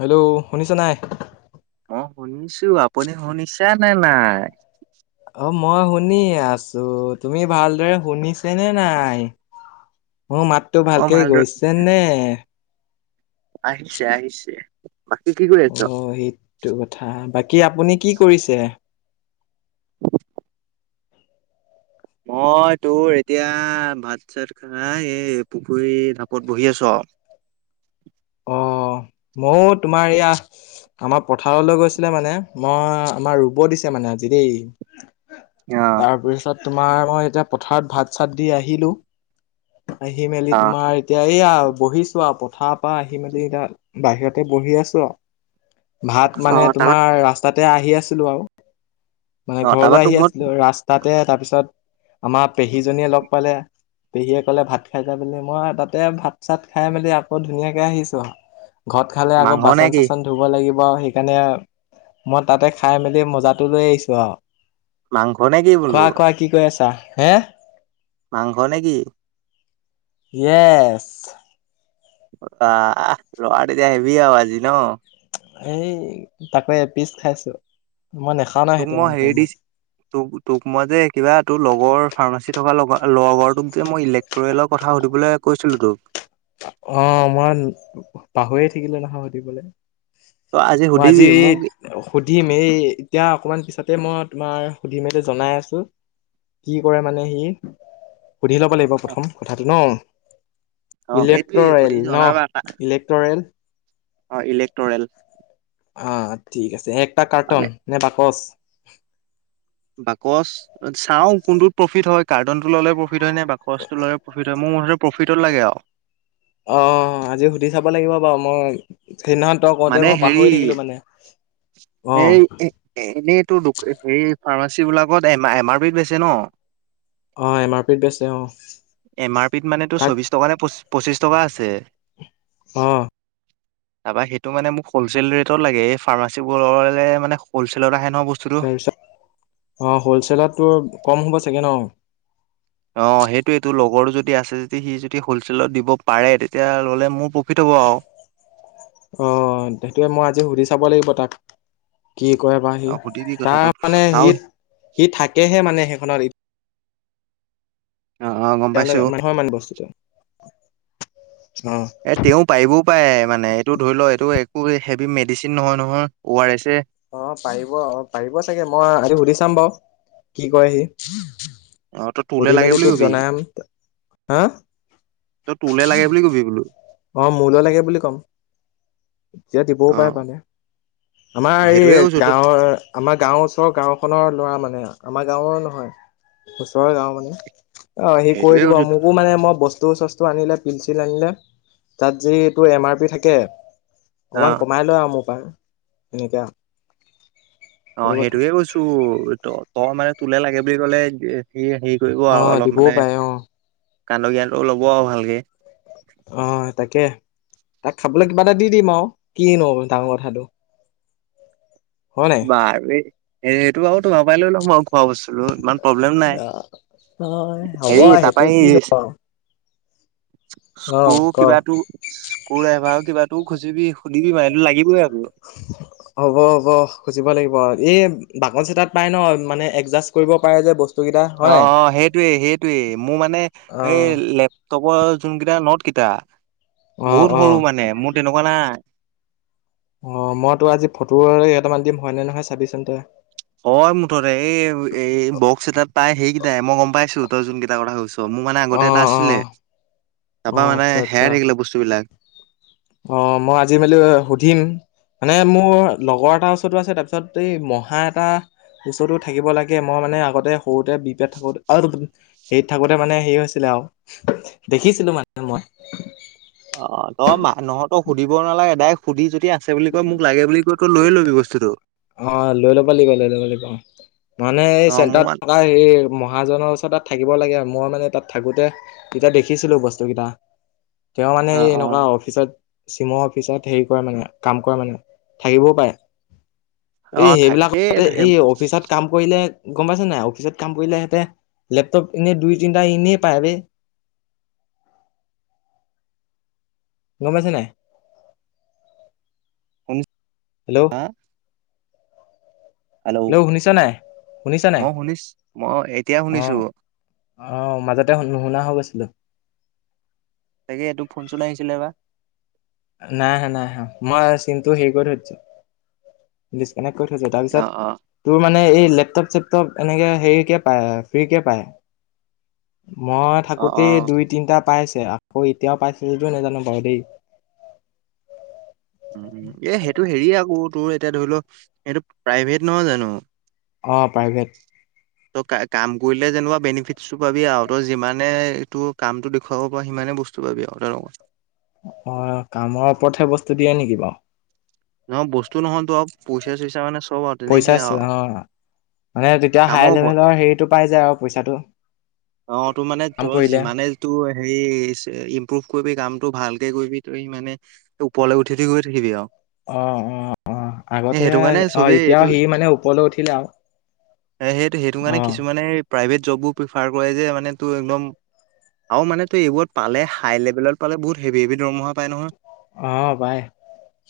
Hello শুনিছ নাই। অ, শুনিছো আপুনি শুনিছা নে নাই। অ, মই শুনি আছো তুমি ভালদৰে শুনিছে নে নাই? মোৰ মাতটো মই ভালকে ভালদৰে গৈছে নে? আহিছে-আহিছে। বাকী কি কৰি অ, সেইটো কথা বাকী আপুনি কি কৰিছে? [unintelligible] মই তোৰ এতিয়া ভাত চাত খাই এই পুখুৰী ঢাপত বহি আছো আৰু। মও তোমাৰ এয়া আমাৰ পথাৰলৈ গৈছিলে মানে মই আমাৰ ৰুব দিছে মানে আজি দেই তাৰপিছত তোমাৰ মই এতিয়া পথাৰত ভাত- চাত দি আহিলোঁ। আহি মেলি অ তোমাৰ এতিয়া এইয়া বহিছোঁ আৰু পথাৰ পা আহি মেলি [unintelligible] বাহিৰতে বহি আছো ৰ ' ভাত অ মানে তাৰপা তোমাৰ ৰাচ ৰাস্তাতে আহি আছিলো আৰু মানে অ তাৰপা ঘৰলে তোক আহি মই আছিলো ৰাস্তাতে তাৰপিছত আমাৰ পেহীজনীয়ে লগ পালে। পেহীয়ে কলে ভাত খাই যায় বুলি মই তাতে ভাত চাত খাই মেলি আকৌ ধুনীয়াকে আহিছো আৰু। ঘৰত খালে আকৌ মাংস নে বাচন কি? চাচন ধুব লাগিব আৰু সেইকাৰণে মই তাতে খাই মেলি মজাটো লৈ আহিছো আৰু। মাংস নে কি বোলো কোৱা-কোৱা কি কৈ আছা হে মাংস নে কি? ইয়েছ। [unintelligible] আহিবি আৰু আজি ন? সেই তাপে এপিচ খাইছো মই নেখা তোক মই হেৰি দি তোক- তোক মই যে কিবা তোৰ লগৰ ফাৰ্মাচী থকা লগ- লগৰ তোক যে ইলে ট্ৰুয়েলৰ কথা সুধিবলে কৈছিলোঁ তোক। অ, মই পাহৰিয়ে থাকিলোঁ নহয় সুধিবলে। তই মই সুধিবি আজি মোক সুধিম এই এতিয়া অকমান পিছতে মই তোমাৰ সুধি মেলি জনাই আছোঁ। কি কৰে মানে সি সুধি ল'ব লাগিব অ প্ৰথম কথাটো ন'। অ সেইটোয়ে সুধি ইলেক্টৰেল জনাবা ন' ইলেক্টৰেল? অ, ইলেক্ট্ৰৰেল। অ, ঠিক আছে হে একটা মানে কাৰ্টন নে বাকচ? বাকচ চাও কোনটোত প্ৰফিট হয় কাৰ্টনতো ল'লে প্ৰফিট হয় নে বাক খৰচটো লাগে প্ৰফিট হয় মোৰ মুঠতে প্ৰফিটত লাগে আওঁ। অ, আজি সুধি চাব লাগিব বাৰু মই সেইদিনাখন তই কওঁতে মানে মই হেৰি পাহৰি থাকিলোঁ মানে অ। এনেইটো [unintelligible] হেৰি ফাৰ্মাচী বিলাকত এমা-এম আৰ পিত বেছে ন? অ, এম আৰ পিত বেছে অ। এম আৰ পিত মানে তাক চৌবিছ টকা নে পঁচিছ টকা আছে। অহ', তাৰপা সেইটো মানে মোক হ'লচেল ৰেটত লাগে এই ফাৰ্মাচী বোৰলে মানে হ'লচেলত আহে ন' বচ তাৰপিছত অ, হলচেলতটো কম হ'ব চাগে ন? অ, সেইটোয়েটো লগৰটো যদি আছে যদি সি যদি হ'লচেলত দিব পাৰে তেতিয়া ৰ'লে মো [unintelligible] অ, সেইটোয়ে মই আজি সুধি চাব লাগিব তাক। কি কৰে বা সি সুধিবি তাৰ কথাটো মানে আৰু সিত সি থাকেহে মানে সেইখনত অ', অ', গম তেতিয়া হলে পাইছো [unintelligible] মান বস্তুটো অ। এ তেওঁ পাৰিবও পাৰে মানে এইটো ধৰি লও এইটো একো হেভি মেডিচিন নহয়-নহয় অ আৰ ৰেছে। অ, পাৰিব অ, পাৰিব চাগে মই আজি সুধি চাম বাৰু কি কয় হি। অ তই তোলে সুধি লাগে মেলি বুলি তোক কবি জনাম হা তু তোলে লাগে বুলি কবি বোলো। অ, মোলৈ লাগে বুলি কম। এয়া দিবও অ পাৰে পালে আমাৰ এই সেইটোয়ে কৈছো ত গাঁৱৰ আমাৰ গাঁৱৰ ওচৰৰ গাঁওখনৰ ল'ৰা মানে আমাৰ গাঁৱৰ নহয় ওচৰৰ গাঁও মানে। অ, সি সেইটোয়ে কৈ দিব কৈছো মোকো মানে মই বস্তু- চস্তু আনিলে পিল -চিল আনিলে। তাত যি তোৰ এম আৰ পি থাকে অ অকমান কমাই লয় আৰু মোৰ পাৰ এনেকা অ, সেইটোকে কৈছো ত' তই মানে তোলে লাগে বুলি ক'লে হে হেৰী ফুৰিব অ আৰু অলপ দিবও মানে পাৰে অ কান্দ জ্ঞানটো ল'ব আৰু ভালকে। অ' তাকে তাক খাবলৈ কিবা এটা দি দিম আৰু কিনো ডাঙৰ কথাটো। হয় বাৰু সেইটো আৰু তোমাৰ পাইয়ে লৈ লম আৰু খোৱা বস্তুটো ইমান প্ৰব্লেম নাই। অ' হ'ব হেৰি তাৰপা সেইটো এই কি নু আও। স্ক্ৰু ক কিবাটো স্ক্ৰু ডাইভাৰৰ কিবাটো খুজিবি সুধিবি এইটো লাগিবই আকৌ। হ'ব- হ'ব খুজিব লাগিব এই বাকচ এটাত পাই ন' মানে এডজাষ্ট কৰিব পাৰে যে বচ অ'হ, অ'হ সেইটোৱে সেইটোৱে মোৰ মানে অ লেপ কব যোনকেইটা নট কেইটা, অ বহুত অ সৰু মানে মোৰ তেনেকুৱা নাই। অ' মইতো আজি ফটোৰে কেইটামান দিম হয়নে, নহয়, চাবি চোন তই। হয় মুঠতে এই -এই বক্স এটাত পাই সেইকেইটাই মই গম পাইছো তই যোন কেইটা কথা কৈছ। ত' মোৰ মানে অ আগতে এটা অ আছিলে। তাৰপা অ' মানে আচ্ছা হেৰাই -আচ্ছা থাকিলে বস্তুবিলাক অ 'মই আজি মেলি সুধিম। মানে মোৰ লগৰ এটাৰ ওচৰতো আছে। তাৰপিছত এই মহা এটা। বচুটো থাকিব লাগে মই মানে আগতে সৰুতে বিহপুৰীয়াত থাকোঁ তে হেৰিত থাকোতে মানে হেৰি হৈছিলে আৰু দেখিছিলো মানে মই। অ' তই মা নহতো সুধিব নালাগে ডাইৰেক্ট সুধি যদি। যদি আছে বুলি কয় মোক লাগে বুলি কয় তই লৈ ল'বি বস্তুতটো। অ' লৈ লব লাগিব লৈ ল'ব লাগিব অ মানে এই অ মোৰ মান চেণ্টাৰত। তাৰ এই মহাজনৰ ওচৰত তাত থাকিব লাগে। আৰু মই মানে তাত থাকোঁতে। এতিয়া দেখিছিলো বস্তু কেইটা তেওঁ মানে অ এই অ এনেকুৱা অফিচত। চিমৰ অফিচত হেৰি কৰে মানে কাম কৰা মানে থাকিবও পাৰে। অ এই থাকেই সেইবিলাকতে এই অফিচত। কাম কৰিলে গম পাইছে নাই অফিচত কাম কৰিলে সিহঁতে লেপটপ এনেই দুই তিনটা এনেই পায় বেই। গম পাইছে নাই। শুনিছা হেল্ল,। হেল্ল' শুনিছ নাই শুনিছা নাই মই শুনিছ মই এতিয়া শুনিছো অ' অ'মাজতে শু নুশুনা হৈ গৈছিলো। তাকে এইটো ফোন চোনা আহিছিলে বা। নাই অহা নাই অহা মই চিমটো হেৰি কৰি থৈ দিছোঁ। ডিচকানেক্ট কৰি থৈছে অ অ তাৰপিছত। তোৰ মানে এই লেপটপ চেপটপ এনেকে হেৰি কে পায় ফ্ৰী কে পায়। মই অ অ থাকোতেই দুই তিনটা পাইছে আকৌ এতিয়াও পাইছে যদিও নাজানো বাৰু দেই। এ সেইটো হেৰিয়ে আকৌ তোৰ। এতিয়া ধৰি লওক এইটো প্ৰাইভেট নহয়, জানো। অ' প্ৰাইভেট ত কা কাম কৰিলে যেনিবা বেনিফিটটোচটো পাবি আও ত যিমানে এইটো কামতটো দেখুৱাব পাৰ সিমানে বস্তু। বস্তু পাবি আও [inaudible] অ' কামৰ ওপৰতহে বস্তু দিয়ে নেকি বাৰু নহয় বস্তু নহয় তো আউ পইচা চইচা মানে চব আউ। পইচাচ অ' মানে তেতিয়া কামৰ হাই ওপৰত। লেভেলৰ হেৰিতটো পাই যায় আৰু পইচাটো। অ' তোৰ মানে কাম তোৰ কৰিলে যিমানে টোৰ হেৰী ইম্প্ৰুভ কৰিবি কামতটো ভালকে কৰিবি ত ইমানে। ওপৰলৈ উঠি উঠি গৈ থাকিবি আউ। অ - অ -অ আগতে কাৰণে অ চবেই এতিয়াও এইটো সি মানে ওপৰলৈ উঠিলে আউ সেইটো সেইটো কাৰণে কিছুমানে প্ৰাইভেট জবো প্ৰিফাৰ কৰে যে মানে ত একদম। আউ মানে তো এইবোৰত পালে হাই লেভেলত পালে বহুত হেভি হেভি দৰমহা পাই নহয়। অ' পাই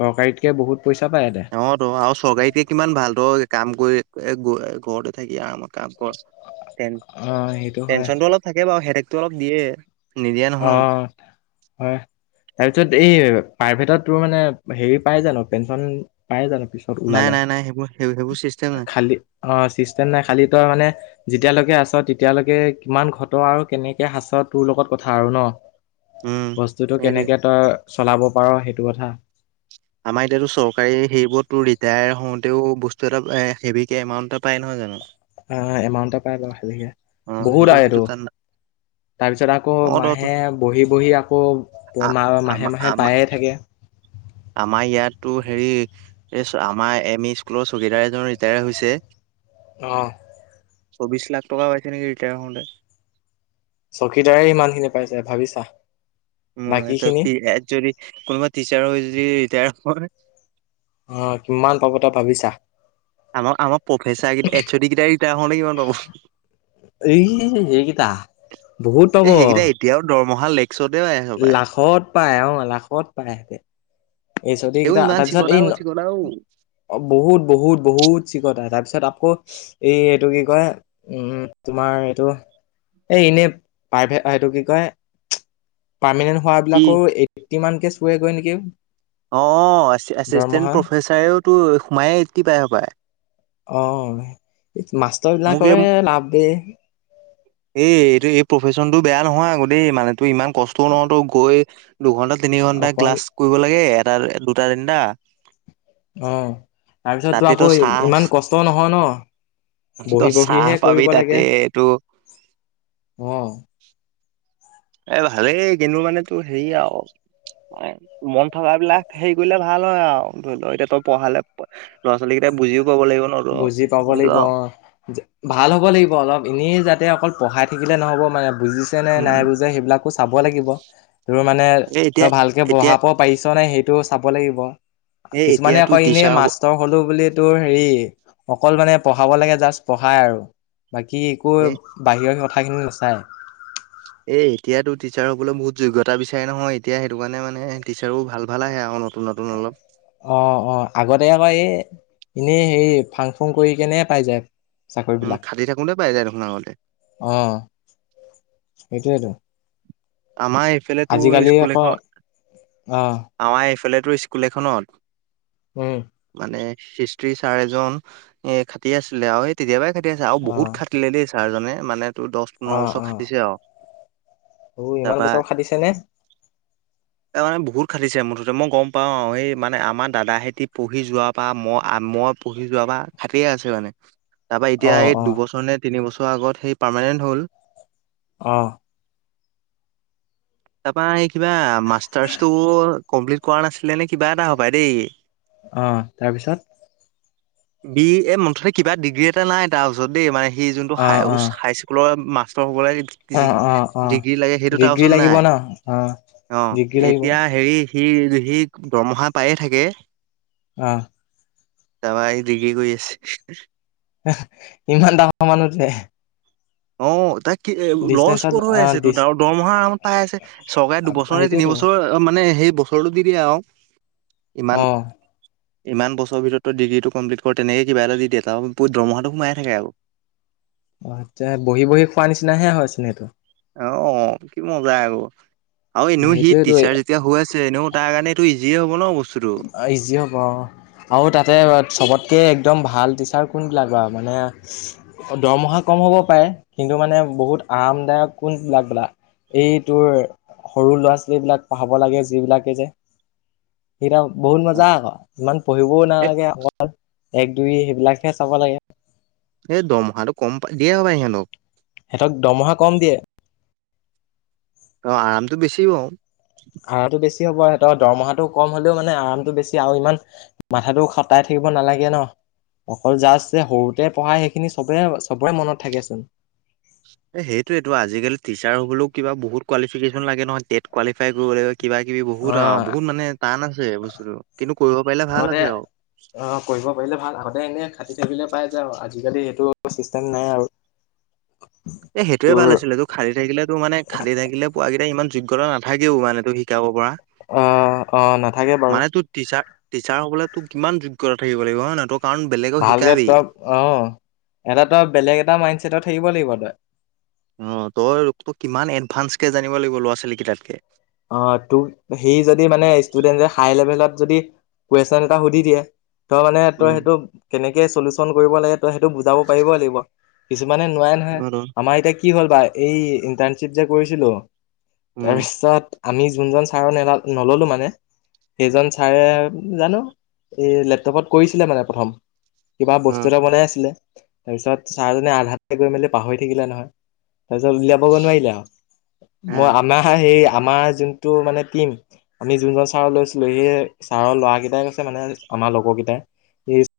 চৰকাৰীতকে বহুত পইচা পায় ইহতে অ' ত আও চৰকাৰীতকে কিমান ভাল ত কাম কৰি এ গ এ ঘৰতে থাকি আৰামত কাম কৰ। তেন অ হেই পেঞ্চনটো অলপ থাকে বাও হেডেকটো অলপ দিয়ে নিদিয়া অ নহয় হয় তাৰ পিছত এই প্ৰাইভেটত তোৰ মানে হেৰি পাই জানো পেঞ্চন পায় জানো পিছত নাই ওলালে নাই -নাই সেইবোৰ সেইবোৰ চিষ্টেম নাই। খালি অ' চিষ্টেম নাই খালি তই মানে যেতিয়ালৈকে আছ তেতিয়ালৈকে কিমান ঘট আৰু কেনেকে সাঁচ তোৰ লগত। কথা আৰু ন উম। বস্তুতটো সেইটোৱে কেনেকে তই চলাব পাৰ সেইটো কথা। আমাৰ এতিয়াতো চৰকাৰী সেইবোৰতো ৰিটায়াৰ হওঁতেও বস্তু এটা এ হেভিকে এমাউণ্ট এটা পাই নহয় জানো অ এমাউণ্ট পাই বাৰু সেভিকে অ' সেইটো বহুত আহ সেইটো এইটো তাত না তাৰপিছত আকৌ অ' ত মাহে বহি বহি আকৌ মা আমাৰ মাহে মাহে আমাৰ পায়ে থাকে আমাৰ ইয়াতো হেৰি এইচ আমাৰ এম ই স্কুলৰ চকীদাৰ এজন ৰিটায়াৰ হৈছে অ চৌবিশ লাখ টকা পাইছে নেকি ৰিটায়াৰ হওঁতে চকীদাৰেই ইমান খিনি পাইছে ভাবিছা উ বাকী খিনি যদি এ যদি কোনোবা টিচাৰ হৈ যদি ৰিটায়াৰ হয় অ কিমান পাব তই ভাবিছা আম আম প্ৰফেচাৰ কেইটা এইচ অ দি কেইটা ৰিটায়াৰ হলে কিমান পাব এই এইকেইটা বহুত পাব এই সেইকেইটা এতিয়াও দৰমহা লেক লাখত পায় অ লাখত পায় সেতে এইচ অ দি এইবোৰ কেইটা ইমান তাৰপিছত এই চিকটাও চিকটাও অ বহুত বহুত বহুত চিকটা আহ তাৰপিছত আকৌ এই এইটো কি কয় উম তোমাৰ এইটো এই এনেই প্ৰাইভেট এইটো কি কয় পাৰ্মেনেন্ট কি হোৱাবিলাকৰো এইটটি মান কে চোৱেগৈ নেকি অ এচিষ্টেণ্ট দৰমহা প্ৰফেচাৰেওতো সোমায় এইটটি পায় হপায় অ মাষ্টৰ মোক এই বিলাকৰে লাভদে এই এইটো এই প্ৰফেশচনতটো বেয়া নহয় আগৌ দেই মানে তোৰ ইমান কষ্টও নহয় ত গৈ দুঘন্টাত তিনি ঘন্টা অকল ক্লাছ কৰিব লাগে, এটা দুটা তিনিটা অ তাৰপিছত তো তাতে আকৌ তই চাহ ইমান কষ্ট নহয় ন তই বহি চাহ বহিহে পাবি কৰিব তাতে লাগে এইটো অ এই ভালেই কিন্তু মানে তো হেৰি আউ মন থকা বিলাক হেৰি কৰিলে ভাল হয় আও ধৰি লও এতিয়া তই পঢ়ালে ল'ৰা ছোৱালীকেইটাই বুজিও পাব লাগিব ন তো, বুজি পাব কিন্তু লাগিব আৰু অহ ভাল হ'ব লাগিব অলপ এনেই যাতে অকল পঢ়াই থাকিলে নহ'ব মানে বুজিছে নে নাই উম বুজা সেইবিলাক চাব লাগিব ৰোৰ মানে এ তই এতিয়া ভালকে এতিয়া পঢ়াব পাৰিছ নে সেইটো চাব লাগিব এ কিছুমানে এতিয়াতো আকৌ এনে টিচাৰ হ'ব মাচ ষ্টৰ হলো বুলি তোৰ হেৰি অকল মানে পঢ়াব লাগে জাষ্ট পঢ়াই আৰু বাকী একো এ বাহিৰৰ কথাখিনি নাচায় এই এতিয়াতো টিচাৰ হ'বলৈ বহুত যোগ্যতা বিচাৰে নহয় এতিয়া সেইটো কাৰণে মানে টিচাৰো ভাল ভাল আহে নতু নতুন নতুন অলপ অ অ আগতে আমাৰ এই এনেই হেৰি ফাং ফুং কৰি কেনে পাই যায় উম চাকৰিবিলাক খাটি থাকোতে পাই যায় দেখোন আগতে অ সেইটোৱেত আমাৰ এইফালে তোৰ স্কুল আকৌ এখন অ আমাৰ এইফালে তোৰ স্কুল এখনত উম মানে হিষ্টৰি ছাৰ এজন এ খাটি আছিলে আৰু তেতিয়া পৰাই খাটি আছে আও অ বহুত খাটিলে দেই ছাৰজনে মানে তোৰ দহ পোন্ধৰ বছৰ খাটিছে আও অও ইমান বছৰ খাটিছে নে [unintelligible] তাৰানে বহুত খাটিছে মুঠতে মই গম পাওঁ আৰু সেই মানে আমাৰ দাদাহেতি পঢ়ি যোৱাৰ পৰা মই আ মই পঢ়ি যোৱা বা খাটিয়ে আছে মানে তাৰ পা এতিয়া অ এই অ দুবছৰ নে তিনি বছৰ আগত সেই পাৰমানেণ্ট হল অ তাৰাপা এই কিবা মাষ্টাৰ্চটো কমপ্লিট কৰা নাছিলে নে কিবা এটা হপাই দেই অ তাৰপিছত বি এ মুঠতে কিবা ডিগ্ৰী এটা নাই তাৰ ওচৰত দেই মানে সি যোনটো অ হাই অ হাইস্কুলৰ মাষ্টৰ হবলে অ অ অ ডিগ্ৰী লাগিব নাই ন অ অ ডিগ্ৰী লাগিব এতিয়া হেৰি সি সি দৰমহা পায়ে থাকে অ তাপা সি ডিগ্ৰী কৰি আছে আ ইমান ডাঙৰ মানুহ যে অ তাক কি লছ ডিচটেঞ্চত ক'ত হৈ অ আছে ডিচ তোৰ আৰু দৰমহা আৰামত পাই আছে চৰকাৰে দুবছৰ নে তিনি সেইটোৱেতো বছৰ মানে সেই বছৰতো দি দিয়ে আৰু অ ইমান ইমান বছৰ ভিতৰতো ডিগ্ৰীটো কমপ্লিট কৰ তেনেকে কিবা এটা দি দিয়ে আৰু তাৰ দৰমহাটো সোমাই থাকে আকৌ অ আচ্ছা বহি বহি খোৱা নিচিনা হে হয় চোন সেইটো অ কি মজা আকৌ আৰু এনেও সি সেইটোৱেতো টিচাৰ যেতিয়া হৈ আছে এনেও তাৰ কাৰণে এইটো ইজিয়ে হব ন বস্তুটো অ ইজি হ'ব অ আৰু তাতে চবতকে একদম ভাল টিচাৰ কোনবিলাক বাও মানে দৰমহা কম হ'ব পাৰে কিন্তু মানে বহুত আৰামদায়ক কোন বিলাক বেলা এই তোৰ সৰু ল'ৰা ছোৱালী বিলাক পঢ়াব লাগে যে যিবিলাকে যে সেইকেইটা বহুত মজা আকৌ ইমান পঢ়িবও এ নালাগে অকল এক দুই সেইবিলাকহে চাব লাগে এই দমহাটো কম পাই দিয়ে হপাই সিহঁতক সেতক দৰমহা কম দিয়ে অ আৰামতো বেছি বাও ভাড়াতো বেছি হ'ব সেতৰ দৰমহাটো কম হ'লেও মানে আৰামতো বেছি আৰু ইমান মাথাতো খটাই থাকিব নালাগে ন অকল জাষ্ট যে সৰুতে পঢ়ায় সেইখিনি চবে চবৰে মনত থাকেচোন এ সেইটোয়েটো আজি কালি টিচাৰ হবলেও কিবা বহুত কোৱালিফিকেশ্যন লাগে নহয় টেট কোৱালিফাই কৰিব লাগে কিবা কিবি বহুত অ আও বহুত মানে টান আছে বস্তুটো কিন্তু কৰিব পাৰিলে ভাল আগতে আছে আও অ কৰিব পাৰিলে ভাল আগতে এনে খাটি থাকিলে পাই যা আজিকালি সেইটো চিষ্টেম নাই আৰু এ সেইটোয়ে তোৰ ভাল আছিলে তোক খালী থাকিলেতো মানে খালী থাকিলে পোৱাকেইটা ইমান যোগ্যতা নাথাকেও মানে তো শিকাব পৰা অ অ নাথাকে বাও টিচাত টিচাৰ হ'বলে তোক কিমান যোগ্যতা থাকিব লাগিব হয় নহয় তোক কাৰণ বেলেগ ভালকে তই অ এটা তই বেলেগ এটা মাইণ্ডছেটত থাকিব লাগিব তই অ তই তোক কিমান এডভান্সকে জানিব লাগিব ল'ৰা ছোৱালী কেইটাতকে অ তোক সি যদি মানে ষ্টুডেণ্টে হাই লেভেলত যদি কুৱেশন এটা সুধি দিয়ে তই মানে তই উম, সেইটো কেনেকে চলিউচন কৰিব লাগে তই সেইটো বুজাব পাৰিব লাগিব কিছুমানে নোৱাৰে নহয় আৰু আমাৰ এতিয়া কি হ'ল বা এই ইণ্টাৰ্ণশ্বিপ যে কৰিছিলো উম, তাৰপিছত আমি যোনজন ছাৰৰ ন নললো মানে সেইজন ছাৰে জানো এই লেপটপত কৰিছিলে মানে প্ৰথম কিবা উম। বস্তু এটা বনাই আছিলে তাৰপিছত ছাৰ জনে আধাতে গৈ মেলি পাহৰি থাকিলে নহয় তাৰপিছত উলিয়াবগে নোৱাৰিলে আৰু এ মই আমাৰ সেই আমাৰ যোনটো মানে টিম আমি যোনজন ছাৰ লৈছিলো সেই ছাৰৰ ল'ৰাকেইটাই কৈছে মানে আমাৰ লগৰ কেইটাই